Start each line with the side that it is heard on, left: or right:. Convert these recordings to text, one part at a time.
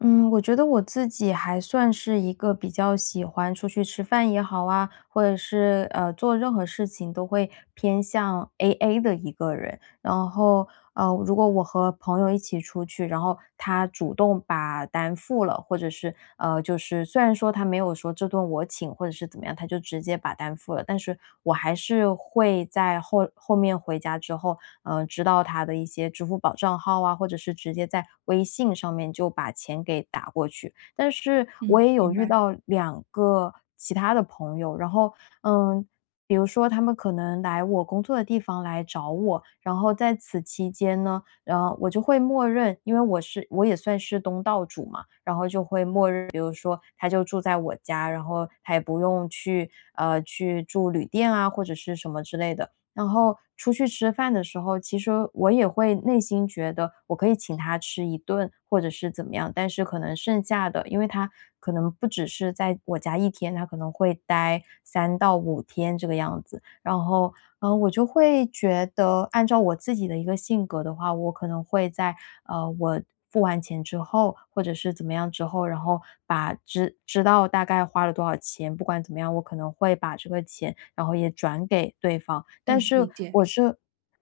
left: 嗯，我觉得我自己还算是一个比较喜欢出去吃饭也好啊，或者是做任何事情都会偏向 AA 的一个人。然后，如果我和朋友一起出去，然后他主动把单付了，或者是就是虽然说他没有说这顿我请或者是怎么样，他就直接把单付了，但是我还是会在后面回家之后，知道他的一些支付宝账号啊，或者是直接在微信上面就把钱给打过去。但是我
right: 嗯，
left: 也有
right: 明
left: 遇
right: 白，
left: 到两个其他的朋友，然后嗯，比如说他们可能来我工作的地方来找我，然后在此期间呢，我就会默认，因为我也算是东道主嘛，然后就会默认，比如说他就住在我家，然后他也不用去住旅店啊或者是什么之类的，然后出去吃饭的时候，其实我也会内心觉得我可以请他吃一顿，或者是怎么样，但是可能剩下的，因为他可能不只是在我家一天，他可能会待三到五天这个样子。然后，我就会觉得，按照我自己的一个性格的话，我可能会在我付完钱之后，或者是怎么样之后，然后把知道大概花了多少钱，不管怎么样，我可能会把这个钱，然后也转给对方。但
right: 哎，理
left: 是
right: 解，
left: 我是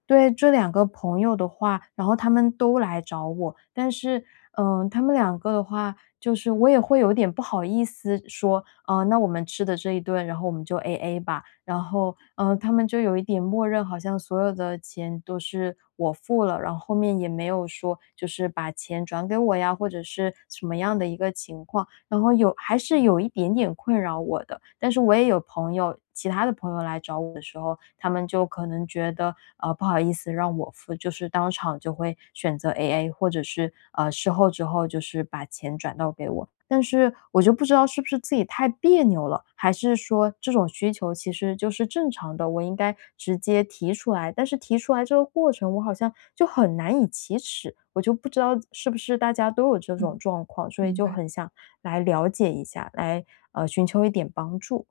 left: 对这两个朋友的话，然后他们都来找我，但是，他们两个的话，就是我也会有点不好意思说，那我们吃的这一顿，然后我们就 A A 吧。然后，他们就有一点默认，好像所有的钱都是我付了，然后后面也没有说就是把钱转给我呀，或者是什么样的一个情况，然后还是有一点点困扰我的。但是我也有朋友，其他的朋友来找我的时候，他们就可能觉得，不好意思让我付，就是当场就会选择 AA，或者是事后之后就是把钱转到给我。但是我就不知道是不是自己太别扭了，还是说这种需求其实就是正常的，我应该直接提出来。但是提出来这个过程，我好像就很难以启齿，我就不知道是不是大家都有这种
right: 嗯，
left: 状况，所以
right: 明
left: 就
right: 白，
left: 很想来了解一下，来寻求一点帮助。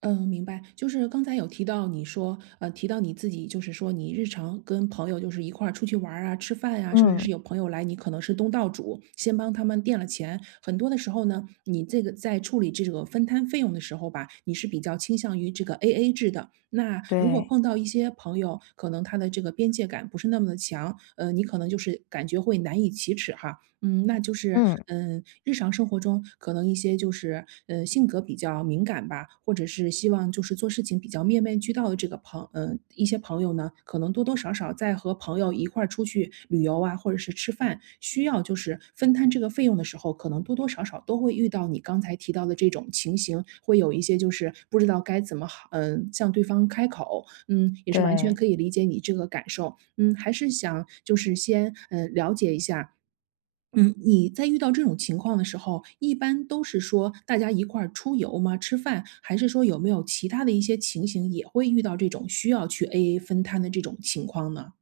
right: 嗯，明白。就是刚才有提到你说，提到你自己，就是说你日常跟朋友就是一块儿出去玩儿啊、吃饭呀、甚至是
left: 嗯，
right: 有朋友来，你可能是东道主，先帮他们垫了钱。很多的时候呢，你这个在处理这个分摊费用的时候吧，你是比较倾向于这个 AA 制的。那如果
left: 对，
right: 碰到一些朋友，可能他的这个边界感不是那么的强，你可能就是感觉会难以启齿哈。那就是，
left: 嗯，
right: 日常生活中可能一些就是，性格比较敏感吧，或者是希望就是做事情比较面面俱到的这个一些朋友呢，可能多多少少在和朋友一块儿出去旅游啊，或者是吃饭，需要就是分摊这个费用的时候，可能多多少少都会遇到你刚才提到的这种情形，会有一些就是不知道该怎么好，向对方开口，也是完全
left: 对。
right: 可以理解你这个感受，还是想就是先，了解一下，你在遇到这种情况的时候，一般都是说大家一块儿出游吗？吃饭，还是说有没有其他的一些情形也会遇到这种需要去 AA 分摊的这种情况呢？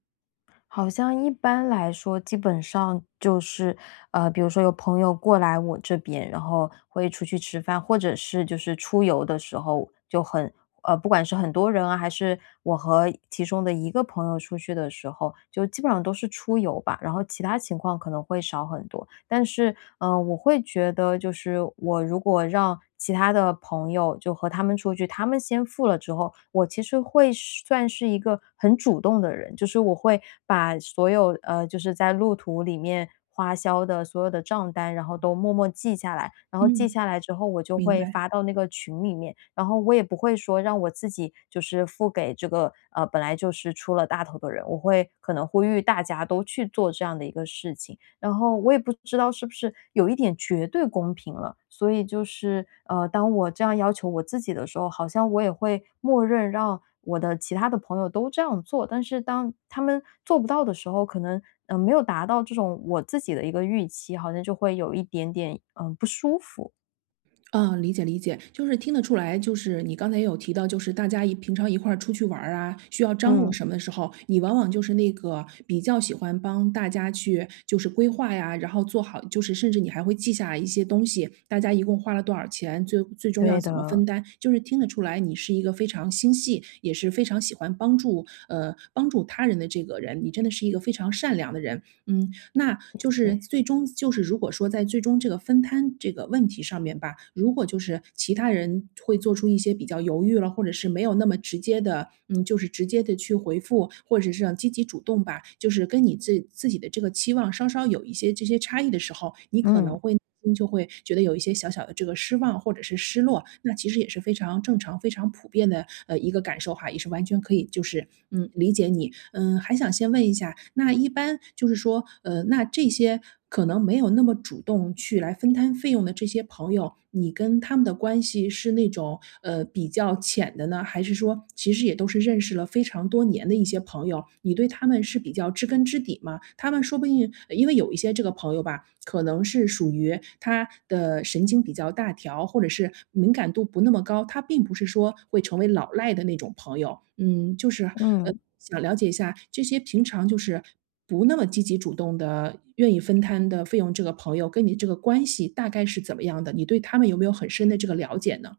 left: 好像一般来说，基本上就是，比如说有朋友过来我这边，然后会出去吃饭，或者是就是出游的时候就很，不管是很多人啊，还是我和其中的一个朋友出去的时候，就基本上都是出游吧，然后其他情况可能会少很多。但是我会觉得就是我如果让其他的朋友就和他们出去，他们先付了之后，我其实会是算是一个很主动的人，就是我会把所有就是在路途里面花销的所有的账单，然后都默默记下来，然后记
right: 嗯。
left: 下来之后，我就
right: 明
left: 会
right: 白。
left: 发到那个群里面，然后我也不会说让我自己就是付给这个本来就是出了大头的人，我会可能呼吁大家都去做这样的一个事情。然后我也不知道是不是有一点绝对公平了，所以就是，当我这样要求我自己的时候，好像我也会默认让我的其他的朋友都这样做，但是当他们做不到的时候，可能，没有达到这种我自己的一个预期，好像就会有一点点，不舒服。
right: 嗯，理解理解，就是听得出来，就是你刚才也有提到，就是大家一平常一块儿出去玩儿啊，需要张罗
left: 嗯，
right: 什么的时候，你往往就是那个比较喜欢帮大家去就是规划呀，然后做好，就是甚至你还会记下一些东西，大家一共花了多少钱，最终要
left: 对
right: 怎么
left: 的，
right: 分担，就是听得出来你是一个非常心细，也是非常喜欢帮助他人的这个人，你真的是一个非常善良的人。嗯，那
left: 谢
right: 就是
left: 谢。
right: 最终就是如果说在最终这个分摊这个问题上面吧，如果就是其他人会做出一些比较犹豫了，或者是没有那么直接的，就是直接的去回复，或者是积极主动吧，就是跟你自己的这个期望稍稍有一些这些差异的时候，你可
left: 嗯，
right: 能会心就会觉得有一些小小的这个失望或者是失落，那其实也是非常正常、非常普遍的，一个感受哈，也是完全可以就是理解你。嗯，还想先问一下，那一般就是说，那这些可能没有那么主动去来分摊费用的这些朋友，你跟他们的关系是那种，比较浅的呢？还是说其实也都是认识了非常多年的一些朋友，你对他们是比较知根知底吗？他们说不定因为有一些这个朋友吧，可能是属于他的神经比较大条，或者是敏感度不那么高，他并不是说会成为老赖的那种朋友。嗯，就是，呃，
left: 嗯。
right: 想了解一下这些平常就是不那么积极主动的，愿意分摊的费用这个朋友跟你这个关系大概是怎么样的？你对他们有没有很深的这个了解呢？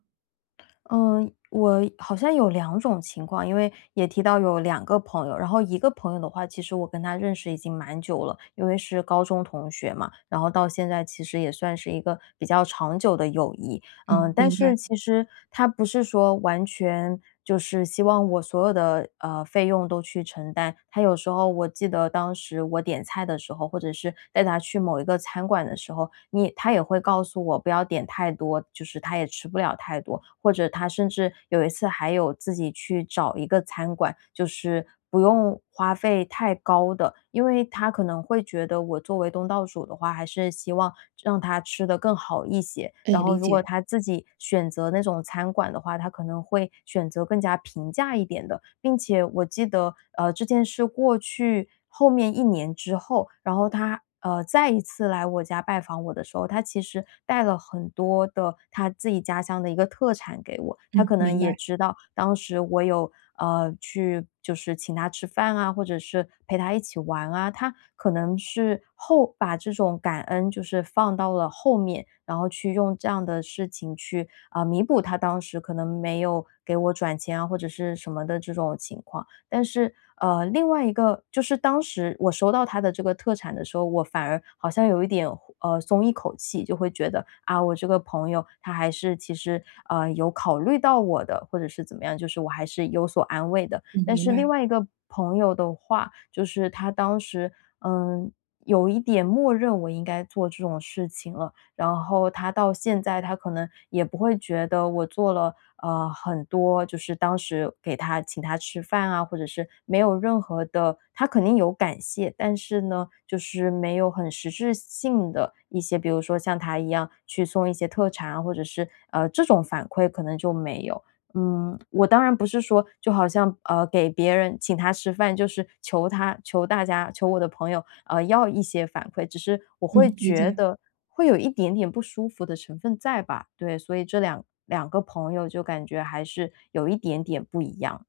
left: 嗯，我好像有两种情况，因为也提到有两个朋友，然后一个朋友的话，其实我跟他认识已经蛮久了，因为是高中同学嘛，然后到现在其实也算是一个比较长久的友谊。
right: 嗯，
left: 但
right: 明白，
left: 是其实他不是说完全就是希望我所有的，费用都去承担。他有时候我记得当时我点菜的时候，或者是带他去某一个餐馆的时候，你他也会告诉我不要点太多，就是他也吃不了太多。或者他甚至有一次还有自己去找一个餐馆，就是不用花费太高的，因为他可能会觉得我作为东道主的话，还是希望让他吃的更好一些。
right: 哎，
left: 然后
right: 理
left: 如
right: 解，
left: 果他自己选择那种餐馆的话，他可能会选择更加平价一点的，并且我记得，这件事过去后面一年之后，然后他再一次来我家拜访我的时候，他其实带了很多的他自己家乡的一个特产给我。他
right: 嗯，
left: 可
right: 明
left: 能也
right: 白，
left: 知道当时我有，去就是请他吃饭啊，或者是陪他一起玩啊。他可能是后把这种感恩就是放到了后面，然后去用这样的事情去，啊，弥补他当时可能没有给我转钱啊，或者是什么的这种情况。但是，另外一个就是当时我收到他的这个特产的时候，我反而好像有一点松一口气，就会觉得啊，我这个朋友他还是其实有考虑到我的，或者是怎么样，就是我还是有所安慰的。
right: 嗯，
left: 但
right: 明
left: 是另
right: 白，
left: 外一个朋友的话，就是他当时嗯。有一点默认我应该做这种事情了，然后他到现在他可能也不会觉得我做了很多就是当时给他请他吃饭啊，或者是没有任何的他肯定有感谢，但是呢，就是没有很实质性的一些，比如说像他一样去送一些特产啊，或者是，这种反馈可能就没有。我当然不是说就好像，给别人请他吃饭，就是求他求大家求我的朋友要一些反馈，只是我会
right: 嗯，理
left: 觉
right: 解。
left: 得会有一点点不舒服的成分在吧，对，所以这两个朋友就感觉还是有一点点不一样。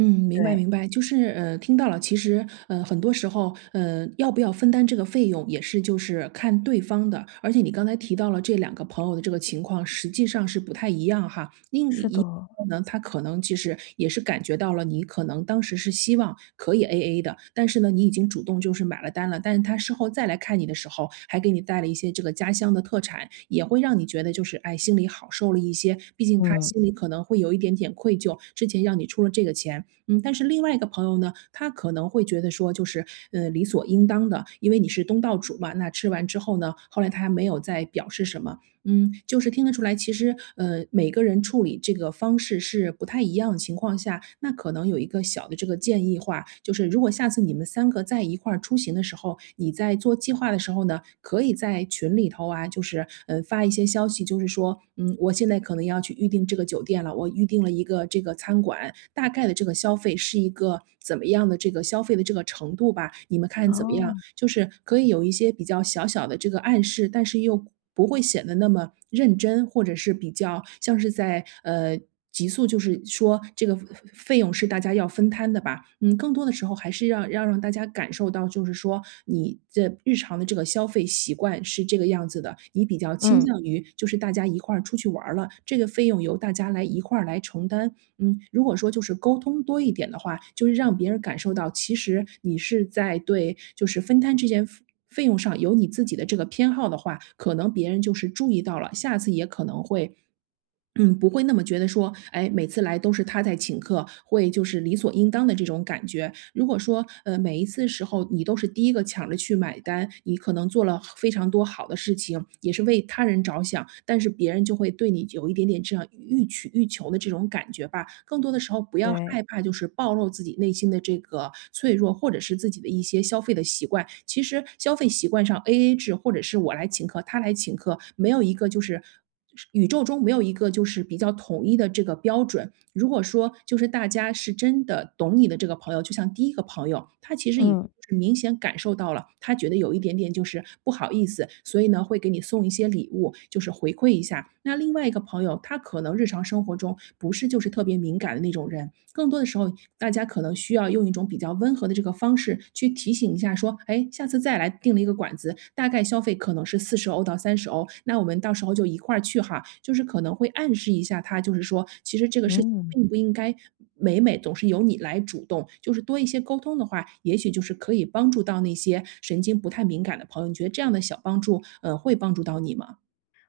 right: 嗯，明白
left: 对，
right: 明白，就是听到了。其实很多时候要不要分担这个费用也是就是看对方的。而且你刚才提到了这两个朋友的这个情况，实际上是不太一样哈。另
left: 是
right: 一
left: 的，
right: 个呢，他可能其实也是感觉到了你可能当时是希望可以 AA 的，但是呢，你已经主动就是买了单。但是他事后再来看你的时候，还给你带了一些这个家乡的特产，也会让你觉得就是，哎，心里好受了一些。毕竟他
left: 嗯，
right: 心里可能会有一点点愧疚，之前让你出了这个钱。嗯，但是另外一个朋友呢，他可能会觉得说就是，理所应当的，因为你是东道主嘛，那吃完之后呢，后来他没有再表示什么，就是听得出来，其实每个人处理这个方式是不太一样的情况下，那可能有一个小的这个建议话，就是如果下次你们三个在一块儿出行的时候，你在做计划的时候呢，可以在群里头啊，就是发一些消息，就是说，我现在可能要去预定这个酒店了，我预定了一个这个餐馆，大概的这个消费是一个怎么样的这个消费的这个程度吧，你们看怎么样？
left: 哦，
right: 就是可以有一些比较小小的这个暗示，但是又不会显得那么认真，或者是比较像是在急速就是说，这个费用是大家要分摊的吧？嗯，更多的时候还是要让大家感受到，就是说你这日常的这个消费习惯是这个样子的，你比较倾
left: 嗯，
right: 向于就是大家一块儿出去玩儿了，这个费用由大家来一块儿来承担。如果说就是沟通多一点的话，就是让别人感受到，其实你是在对就是分摊这件费用上有你自己的这个偏好的话，可能别人就是注意到了，下次也可能会不会那么觉得说，哎，每次来都是他在请客，会就是理所应当的这种感觉。如果说，每一次时候你都是第一个抢着去买单，你可能做了非常多好的事情，也是为他人着想，但是别人就会对你有一点点这样欲取欲求的这种感觉吧。更多的时候，不要害
left: 对，
right: 怕，就是暴露自己内心的这个脆弱，或者是自己的一些消费的习惯。其实消费习惯上，A A 制或者是我来请客，他来请客，没有一个就是。宇宙中没有一个就是比较统一的这个标准。如果说就是大家是真的懂你的这个朋友，就像第一个朋友，他其实已经
left: 嗯。
right: 是明显感受到了，他觉得有一点点就是不好意思，所以呢会给你送一些礼物，就是回馈一下。那另外一个朋友，他可能日常生活中不是就是特别敏感的那种人，更多的时候大家可能需要用一种比较温和的这个方式去提醒一下说，哎，下次再来订了一个馆子，大概消费可能是40欧到30欧，那我们到时候就一块儿去哈。就是可能会暗示一下他，就是说其实这个事情
left: 嗯。
right: 并不应该每每总是由你来主动，就是多一些沟通的话，也许就是可以帮助到那些神经不太敏感的朋友，你觉得这样的小帮助，会帮助到你吗？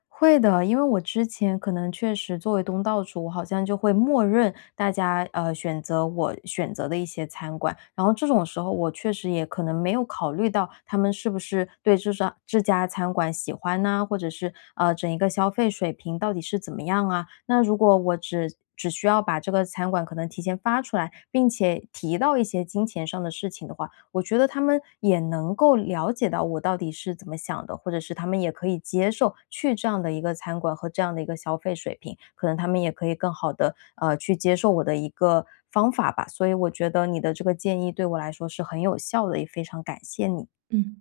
left: 会的，因为我之前可能确实作为东道主，我好像就会默认大家选择我选择的一些餐馆，然后这种时候我确实也可能没有考虑到他们是不是对这家餐馆喜欢呐、或者是整一个消费水平到底是怎么样啊？那如果我只需要把这个餐馆可能提前发出来，并且提到一些金钱上的事情的话，我觉得他们也能够了解到我到底是怎么想的，或者是他们也可以接受去这样的一个餐馆和这样的一个消费水平，可能他们也可以更好的去接受我的一个方法吧。所以我觉得你的这个建议对我来说是很有效的，也非常感谢你。
right: 嗯。